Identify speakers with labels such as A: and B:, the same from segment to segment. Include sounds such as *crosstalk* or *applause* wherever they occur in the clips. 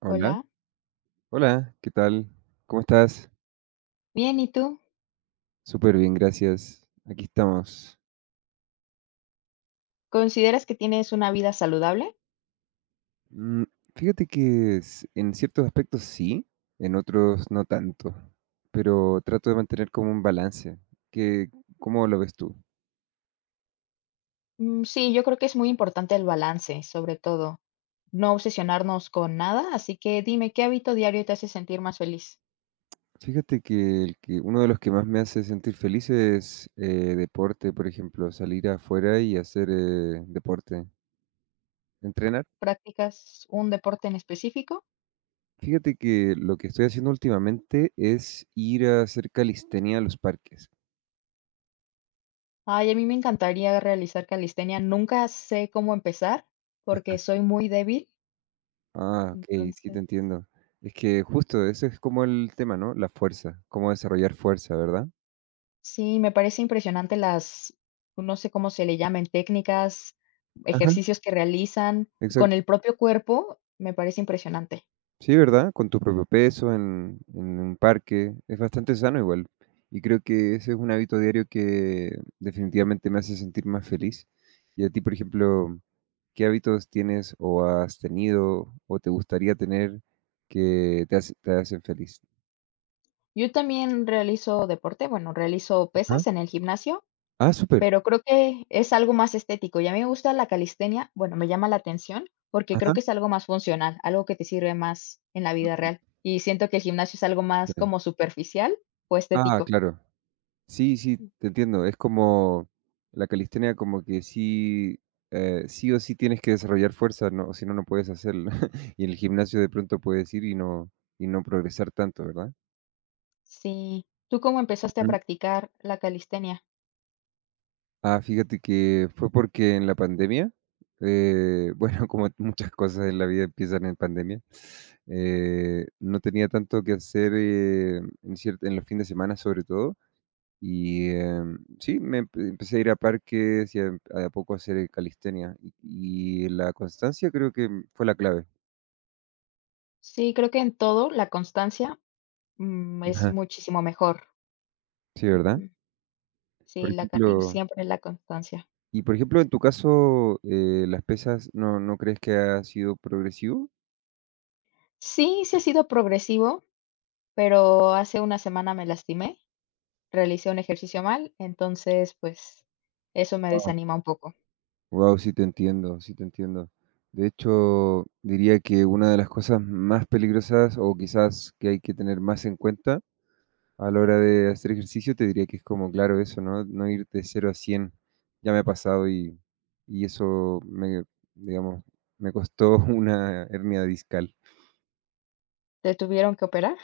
A: Hola,
B: Hola,
A: hola, ¿qué tal? ¿Cómo estás?
B: bien, ¿y tú?
A: Súper bien, gracias. Aquí estamos.
B: ¿Consideras que tienes una vida saludable?
A: Mm, Fíjate que en ciertos aspectos sí, en otros no tanto, pero trato de mantener como un balance. ¿Qué, cómo lo ves tú?
B: Mm, sí, yo creo que es muy importante el balance, sobre todo, no obsesionarnos con nada, así que dime, ¿qué hábito diario te hace sentir más feliz?
A: Fíjate que, el que uno de los que más me hace sentir feliz es deporte, por ejemplo, salir afuera y hacer deporte, entrenar.
B: ¿Practicas un deporte en específico?
A: Fíjate que lo que estoy haciendo últimamente es ir a hacer calistenia a los parques.
B: Ay, a mí me encantaría realizar calistenia, nunca sé cómo empezar porque soy muy débil,
A: Ah, ok, sí te
B: entonces,
A: entiendo. Es que justo ese es como el tema, ¿no? La fuerza, cómo desarrollar fuerza, ¿verdad?
B: sí, me parece impresionante las, no sé cómo se le llaman, técnicas,
A: Ajá,
B: ejercicios que realizan con
A: exacto.
B: el propio cuerpo, me parece impresionante.
A: Sí, ¿verdad? Con tu propio peso en, un parque. Es bastante sano igual. Y creo que ese es un hábito diario que definitivamente me hace sentir más feliz. Y a ti, por ejemplo, ¿qué hábitos tienes o has tenido o te gustaría tener que te hacen feliz?
B: Yo también realizo deporte, bueno, realizo
A: Ajá.
B: pesas en el gimnasio,
A: Ah, súper.
B: pero creo que es algo más estético y a mí me gusta la calistenia, bueno, me llama la atención porque creo
A: Ajá.
B: que es algo más funcional, algo que te sirve más en la vida real. Y siento que el gimnasio es algo más
A: Sí.
B: como superficial o
A: Ah,
B: estético.
A: claro. Sí, sí, te entiendo. Es como la calistenia, como que sí, sí o sí tienes que desarrollar fuerza, no, si no, no puedes hacerlo. *laughs* Y en el gimnasio de pronto puedes ir y no progresar tanto, ¿verdad?
B: Sí. ¿Tú cómo empezaste a
A: Ujú.
B: practicar la calistenia?
A: Ah, fíjate que fue porque en la pandemia, *laughs* bueno, como muchas cosas en la vida empiezan en pandemia, no tenía tanto que hacer en los fines de semana sobre todo. Y sí, empecé a ir a parques y a de a poco a hacer calistenia. Y la constancia creo que fue la clave.
B: Sí, creo que en todo la constancia, es
A: Ajá.
B: muchísimo mejor.
A: Sí, ¿verdad?
B: Ujú. Sí,
A: Por ejemplo,
B: siempre la constancia.
A: por ejemplo, en tu caso, las pesas, ¿no crees que ha sido progresivo?
B: Sí, sí ha sido progresivo. Pero hace una semana me lastimé, realicé un ejercicio mal, entonces, pues, eso me desanima un poco.
A: Wow, sí te entiendo, sí te entiendo. De hecho, diría que una de las cosas más peligrosas o quizás que hay que tener más en cuenta a la hora de hacer ejercicio, te diría que es como, claro, eso, ¿no? No ir de cero a cien. Ya me ha pasado y eso me, digamos, me costó *laughs* una hernia discal.
B: ¿Te tuvieron que operar?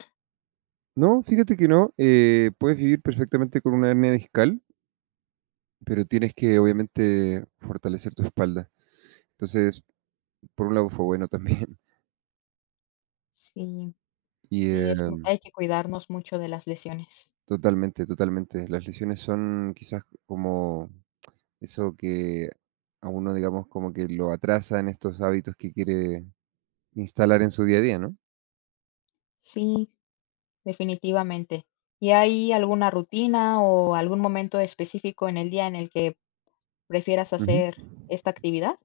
A: No, fíjate que no, puedes vivir perfectamente con una hernia discal, pero tienes que obviamente fortalecer tu espalda. Entonces, por un lado fue bueno también. *laughs*
B: Sí,
A: Y
B: sí,
A: eh,
B: es mu hay que cuidarnos mucho de las lesiones.
A: totalmente, totalmente. Las lesiones son quizás como eso que a uno, digamos, como que lo atrasa en estos hábitos que quiere instalar en su día a día, ¿no?
B: Sí, definitivamente. ¿Y hay alguna rutina o algún momento específico en el día en el que prefieras
A: Ujú.
B: hacer esta actividad?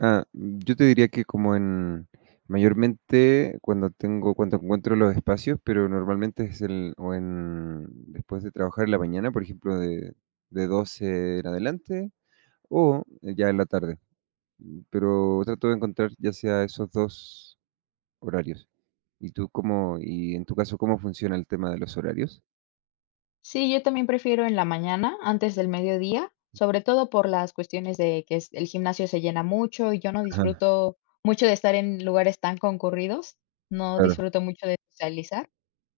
A: Ah, yo te diría que como en mayormente cuando encuentro los espacios, pero normalmente es el o en después de trabajar en la mañana, por ejemplo, de 12 en adelante o ya en la tarde. Pero trato de encontrar ya sea esos 2 horarios. ¿Y tú cómo y en tu caso, cómo funciona el tema de los horarios?
B: Sí, yo también prefiero en la mañana, antes del mediodía, sobre todo por las cuestiones de que el gimnasio se llena mucho y yo no
A: Ajá,
B: disfruto mucho de estar en lugares tan concurridos, no
A: claro,
B: disfruto mucho de socializar,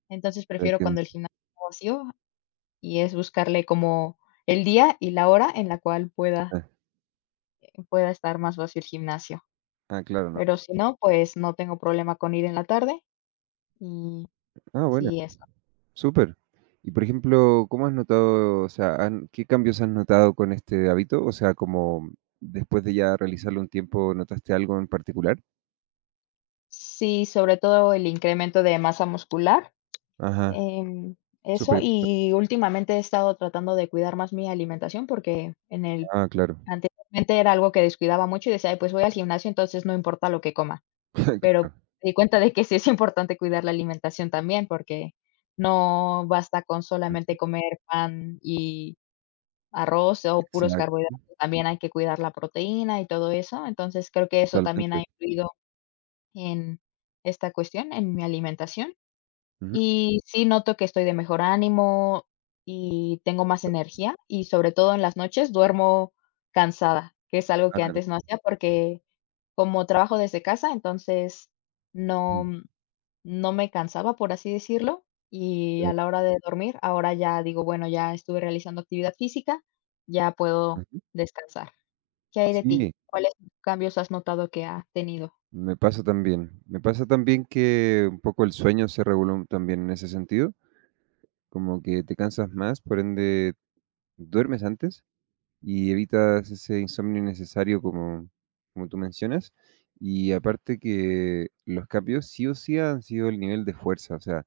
B: entonces
A: te
B: prefiero
A: entiendo.
B: cuando el gimnasio está vacío y es buscarle como el día y la hora en la cual pueda,
A: Ah,
B: pueda estar más vacío el gimnasio.
A: ah, claro, ¿no?
B: Pero si no, pues no tengo problema con ir en la tarde y
A: Ah, bueno.
B: sí, eso.
A: Súper. Y por ejemplo, ¿cómo has notado, o sea, qué cambios has notado con este hábito? O sea, como después de ya realizarlo un tiempo, ¿notaste algo en particular?
B: Sí, sobre todo el incremento de masa muscular.
A: Ajá,
B: Em, Eso,
A: súper importante.
B: y últimamente he estado tratando de cuidar más mi alimentación porque en el
A: Ah, claro.
B: anteriormente era algo que descuidaba mucho y decía: "Ay, pues voy al gimnasio, entonces no importa lo que coma".
A: *laughs* Claro.
B: Pero me di cuenta de que sí es importante cuidar la alimentación también, porque no basta con solamente
A: Ujú.
B: comer pan y arroz o puros
A: Exacto.
B: carbohidratos,
A: Ujú.
B: también hay que cuidar la proteína y todo eso. Entonces, creo que eso también ha
A: Totalmente.
B: influido en esta cuestión, en mi alimentación.
A: Ujú.
B: Y sí noto que estoy de mejor ánimo y tengo más energía, y sobre todo en las noches duermo cansada, que es algo
A: Ah,
B: que
A: claro.
B: antes no hacía porque como trabajo desde casa, entonces no
A: Mm,
B: no me cansaba, por así decirlo, y a
A: claro.
B: la hora de dormir, ahora ya digo: "Bueno, ya estuve realizando actividad física, ya puedo
A: Ujú.
B: descansar". ¿Qué hay de ti?
A: Sí,
B: ¿Cuáles cambios has notado que ha tenido?
A: me pasa también. Me pasa también que un poco el sueño se reguló también en ese sentido, como que te cansas más, por ende, duermes antes. Y evitas ese insomnio innecesario como, tú mencionas. Y aparte que los cambios sí o sí han sido el nivel de fuerza, o sea,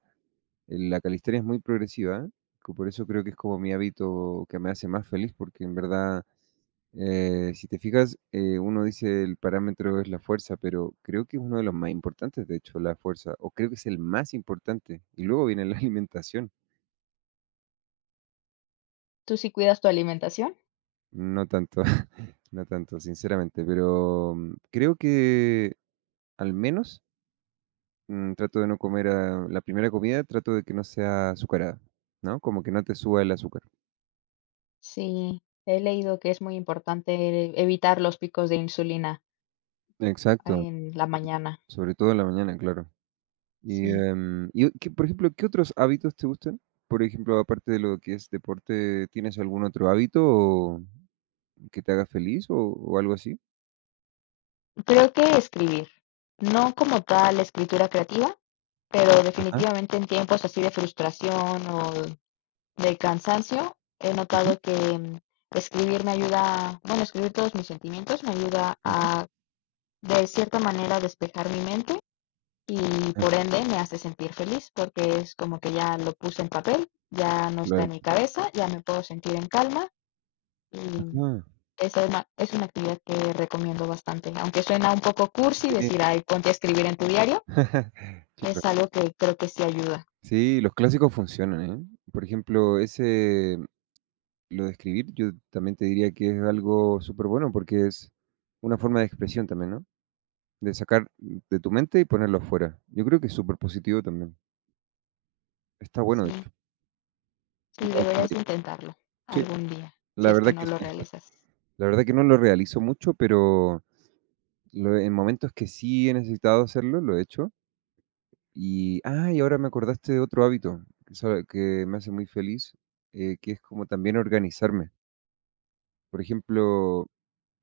A: la calistenia es muy progresiva, por eso creo que es como mi hábito que me hace más feliz, porque en verdad, si te fijas, uno dice el parámetro es la fuerza, pero creo que es uno de los más importantes, de hecho, la fuerza, o creo que es el más importante, y luego viene la *laughs* alimentación,
B: ¿Tú sí cuidas tu alimentación?
A: no tanto. *laughs* No tanto, sinceramente, pero creo que al menos, trato de no comer, la primera comida trato de que no sea azucarada, ¿no? Como que no te suba el azúcar.
B: Sí, he leído que es muy importante evitar los picos de insulina
A: Exacto,
B: en la mañana.
A: sobre todo en la mañana, claro. Y,
B: Sí,
A: em, y o- qué, por ejemplo, ¿qué otros hábitos te gustan? Por ejemplo, aparte de lo que es deporte, ¿tienes algún otro hábito o que te haga feliz o algo así?
B: creo que escribir, no como tal escritura creativa, pero
A: Ajá,
B: definitivamente en tiempos así de frustración o de cansancio, he
A: ujú,
B: notado que mm, escribir me ayuda, bueno, escribir todos mis sentimientos me ayuda
A: ujú,
B: a, de cierta manera, despejar mi mente y
A: ajá,
B: por ende me hace sentir feliz porque es como que ya lo puse en papel, ya no está en
A: claro,
B: mi cabeza, ya me puedo sentir en calma y
A: ajá,
B: esa es una actividad que recomiendo bastante. Aunque suena un poco cursi
A: sí,
B: decir, ay, ponte a escribir en tu diario,
A: *laughs* claro.
B: es algo que creo que sí ayuda.
A: Sí, los clásicos funcionan, ¿eh? Por ejemplo, ese Lo de escribir, yo también te diría que es algo súper bueno porque es una forma de expresión también, ¿no? De sacar de tu mente y ponerlo afuera. Yo creo que es súper positivo también. Está bueno,
B: Sí,
A: de hecho.
B: sí,
A: Lo
B: deberías
A: dejaría.
B: intentarlo
A: Sí,
B: algún día, si
A: la
B: es que
A: verdad
B: no
A: que
B: lo
A: sí.
B: realizas.
A: La verdad que no lo realizo mucho, pero en momentos que sí he necesitado hacerlo, lo he hecho. Y ahora me acordaste de otro hábito que me hace muy feliz, que es como también organizarme. Por ejemplo,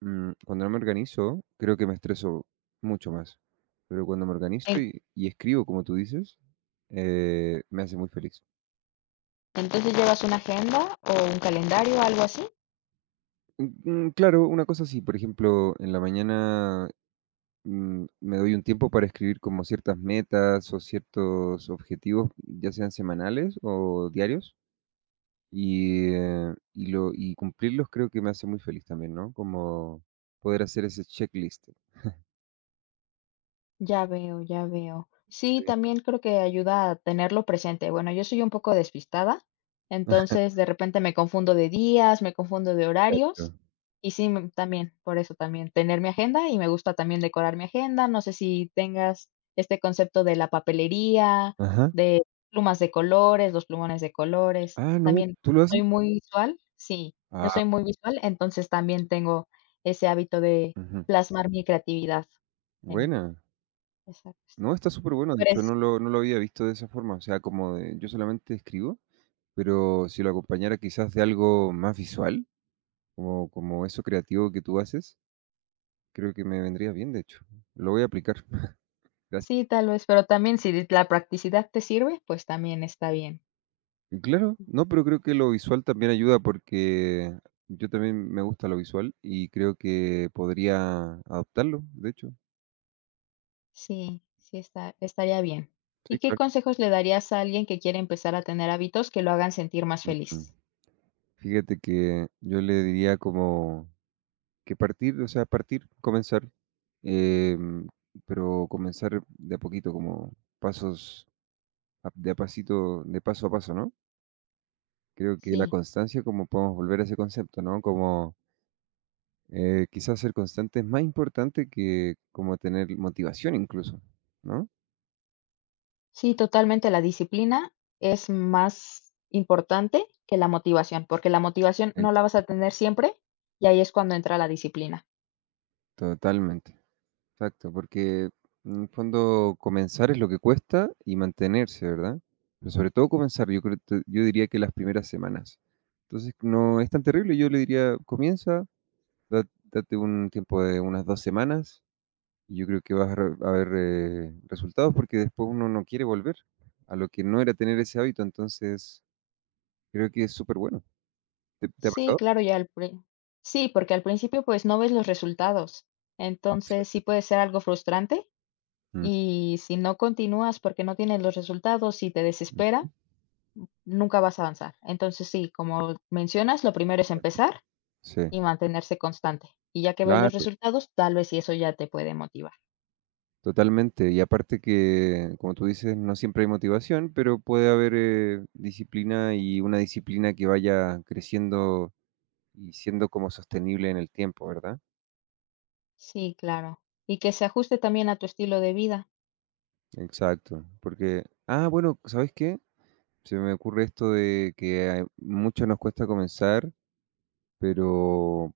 A: Cuando no me organizo, creo que me estreso mucho más. Pero cuando me organizo
B: En-
A: y escribo, como tú dices, me hace muy feliz.
B: entonces llevas una agenda o un calendario, algo así.
A: Mm, claro, una cosa sí, por ejemplo, en la mañana me doy un tiempo para escribir como ciertas metas o ciertos objetivos, ya sean semanales o diarios, y cumplirlos creo que me hace muy feliz también, ¿no? Como poder hacer ese checklist.
B: Ya veo, ya veo. Sí,
A: Sí.
B: también creo que ayuda a tenerlo presente. Bueno, yo soy un poco despistada,
A: *laughs*
B: entonces de repente me confundo de días, me confundo de horarios
A: Exacto.
B: y sí, también, por eso también, tener mi agenda y me gusta también decorar mi agenda. No sé si tengas este concepto de la papelería,
A: Ajá.
B: de plumas de colores, los plumones de colores.
A: Ah, no,
B: También
A: ¿tú
B: como
A: lo haces?
B: soy muy visual, sí, yo
A: Ah.
B: soy muy visual, entonces también tengo ese hábito de
A: Ujú.
B: plasmar mi creatividad en
A: Buena.
B: esa cuestión.
A: No, está súper bueno. De
B: Pero
A: hecho,
B: es
A: no lo, había visto de esa forma. O sea, como yo solamente escribo, pero si lo acompañara quizás de algo más visual, como eso creativo que tú haces, creo que me vendría bien, de hecho. Lo voy a aplicar. *laughs*
B: Sí,
A: Gracias.
B: tal vez, pero también si la practicidad te sirve, pues también está bien.
A: Y claro, no, pero creo que lo visual también ayuda porque yo también me gusta lo visual y creo que podría adoptarlo, de hecho.
B: Sí, sí está estaría bien. ¿Y
A: Sí,
B: qué
A: claro.
B: consejos le darías a alguien que quiere empezar a tener hábitos que lo hagan sentir más
A: Mm.
B: feliz?
A: Fíjate que yo le diría como que partir, o sea, partir, comenzar, em, pero comenzar de a poquito, como pasos, de a pasito, de paso a paso, ¿no? Creo que la
B: Sí,
A: constancia, como podemos volver a ese concepto, ¿no? Como quizás ser constante es más importante que como tener motivación incluso, ¿no?
B: sí, totalmente, la disciplina es más importante que la motivación, porque la motivación no la vas
A: Exacto.
B: a tener siempre, y ahí es cuando entra la disciplina.
A: Totalmente. Exacto, porque en el fondo comenzar es lo que cuesta y mantenerse, ¿verdad? Pero sobre todo comenzar, yo creo, yo diría que las primeras semanas. Entonces no es tan terrible, yo le diría, comienza, da- date un tiempo de unas 2 semanas y yo creo que vas a ver resultados porque después uno no quiere volver a lo que no era tener ese hábito, entonces creo que es súper bueno. ¿Te ha
B: Sí,
A: pasado?
B: claro, ya al pri sí, porque al principio, pues, no ves los resultados, entonces sí puede ser algo frustrante.
A: Mm,
B: Y si no continúas porque no tienes los resultados y te
A: mm.
B: desespera, nunca vas a avanzar. Entonces, sí, como mencionas, lo primero es empezar
A: Sí,
B: y mantenerse constante. Y ya que ves los
A: claro.
B: resultados, tal vez si eso ya te puede motivar.
A: Totalmente, y aparte que, como tú dices, no siempre hay motivación, pero puede haber disciplina y una disciplina que vaya creciendo y siendo como sostenible en el tiempo, ¿verdad?
B: Sí, claro. Y que se ajuste también a tu estilo de vida.
A: Exacto, porque, ah, bueno, ¿sabes qué? Se me ocurre esto de que a mucho nos cuesta comenzar, pero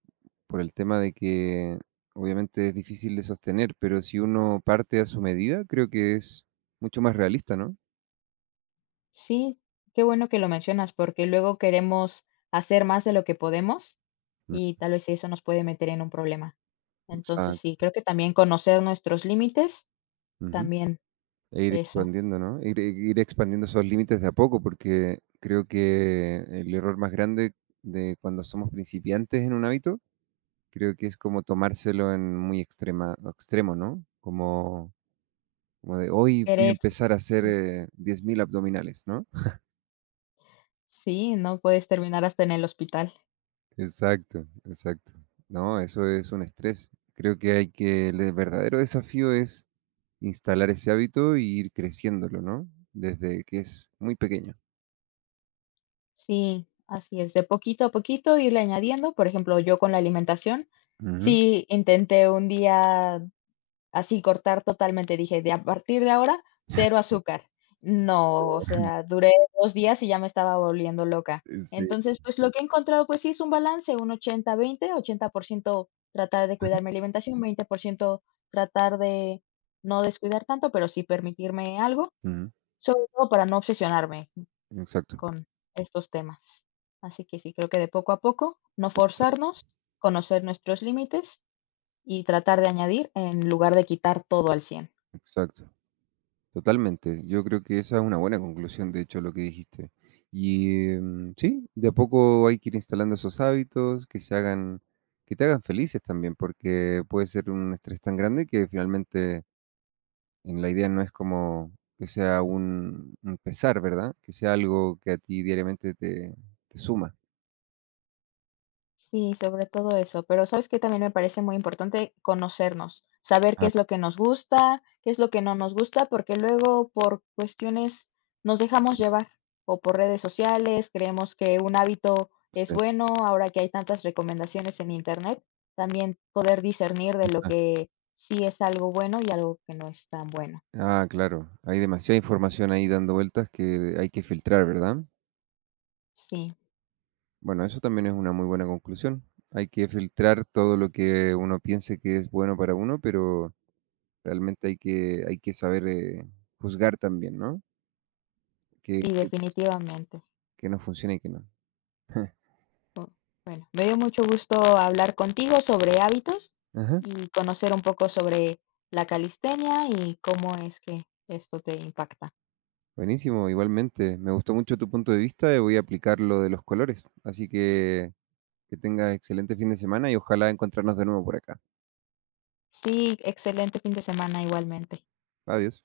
A: por el tema de que obviamente es difícil de sostener, pero si uno parte a su medida, creo que es mucho más realista, ¿no?
B: Sí, qué bueno que lo mencionas, porque luego queremos hacer más de lo que podemos
A: Mm,
B: y tal vez eso nos puede meter en un problema. Entonces,
A: Exacto.
B: sí, creo que también conocer nuestros límites,
A: Ujú.
B: también
A: E ir
B: eso.
A: expandiendo, ¿no? Ir expandiendo esos límites de a poco, porque creo que el error más grande de cuando somos principiantes en un hábito, creo que es como tomárselo en muy extremo, ¿no? como, de hoy voy a
B: Querer,
A: empezar a hacer
B: sí.
A: 10.000 abdominales, ¿no?
B: Sí, no puedes terminar hasta en el hospital.
A: Exacto, exacto. No, eso es un estrés. Creo que el verdadero desafío es instalar ese hábito y ir creciéndolo, ¿no? Desde que es muy pequeño.
B: Sí, así es, de poquito a poquito irle añadiendo, por ejemplo, yo con la alimentación,
A: Ujú.
B: sí intenté un día así cortar totalmente, dije, de a partir de ahora, cero
A: Sí.
B: azúcar. No, o sea, duré 2 días y ya me estaba volviendo loca.
A: Sí.
B: Entonces, pues, lo que he encontrado, pues sí, es un balance, un 80, 20, 80% tratar de cuidar mi alimentación, 20% tratar de no descuidar tanto, pero sí permitirme algo,
A: Ujú,
B: sobre todo para no obsesionarme
A: exacto,
B: con estos temas. Así que sí, creo que de poco a poco, no
A: exacto,
B: forzarnos, conocer nuestros límites y tratar de añadir en lugar de quitar todo al 100.
A: exacto, totalmente. Yo creo que esa es una buena conclusión, de hecho, lo que dijiste. Y sí, de a poco hay que ir instalando esos hábitos que se hagan, que te hagan felices también, porque puede ser un estrés tan grande que finalmente en la idea no es como que sea un pesar, ¿verdad? Que sea algo que a ti diariamente te suma.
B: Sí, sobre todo eso. Pero, ¿sabes que también me parece muy importante conocernos, saber qué
A: Ah,
B: es lo que nos gusta, qué es lo que no nos gusta, porque luego por cuestiones nos dejamos llevar o por redes sociales, creemos que un hábito es
A: sí,
B: bueno, ahora que hay tantas recomendaciones en Internet, también poder discernir de lo
A: ah,
B: que sí es algo bueno y algo que no es tan bueno?
A: ah, claro, hay demasiada información ahí dando vueltas que hay que filtrar, ¿verdad?
B: Sí,
A: Bueno, eso también es una muy buena conclusión. Hay que filtrar todo lo que uno piense que es bueno para uno, pero realmente hay que saber juzgar también, ¿no? Que,
B: sí,
A: que,
B: definitivamente.
A: que nos funciona y que no. *laughs*
B: Bu- Bueno, me dio mucho gusto hablar contigo sobre hábitos
A: Ajá,
B: y conocer un poco sobre la calistenia y cómo es que esto te impacta.
A: buenísimo, igualmente. Me gustó mucho tu punto de vista y voy a aplicar lo de los colores. Así que tengas excelente fin de semana y ojalá encontrarnos de nuevo por acá.
B: Sí, excelente fin de semana igualmente.
A: Adiós.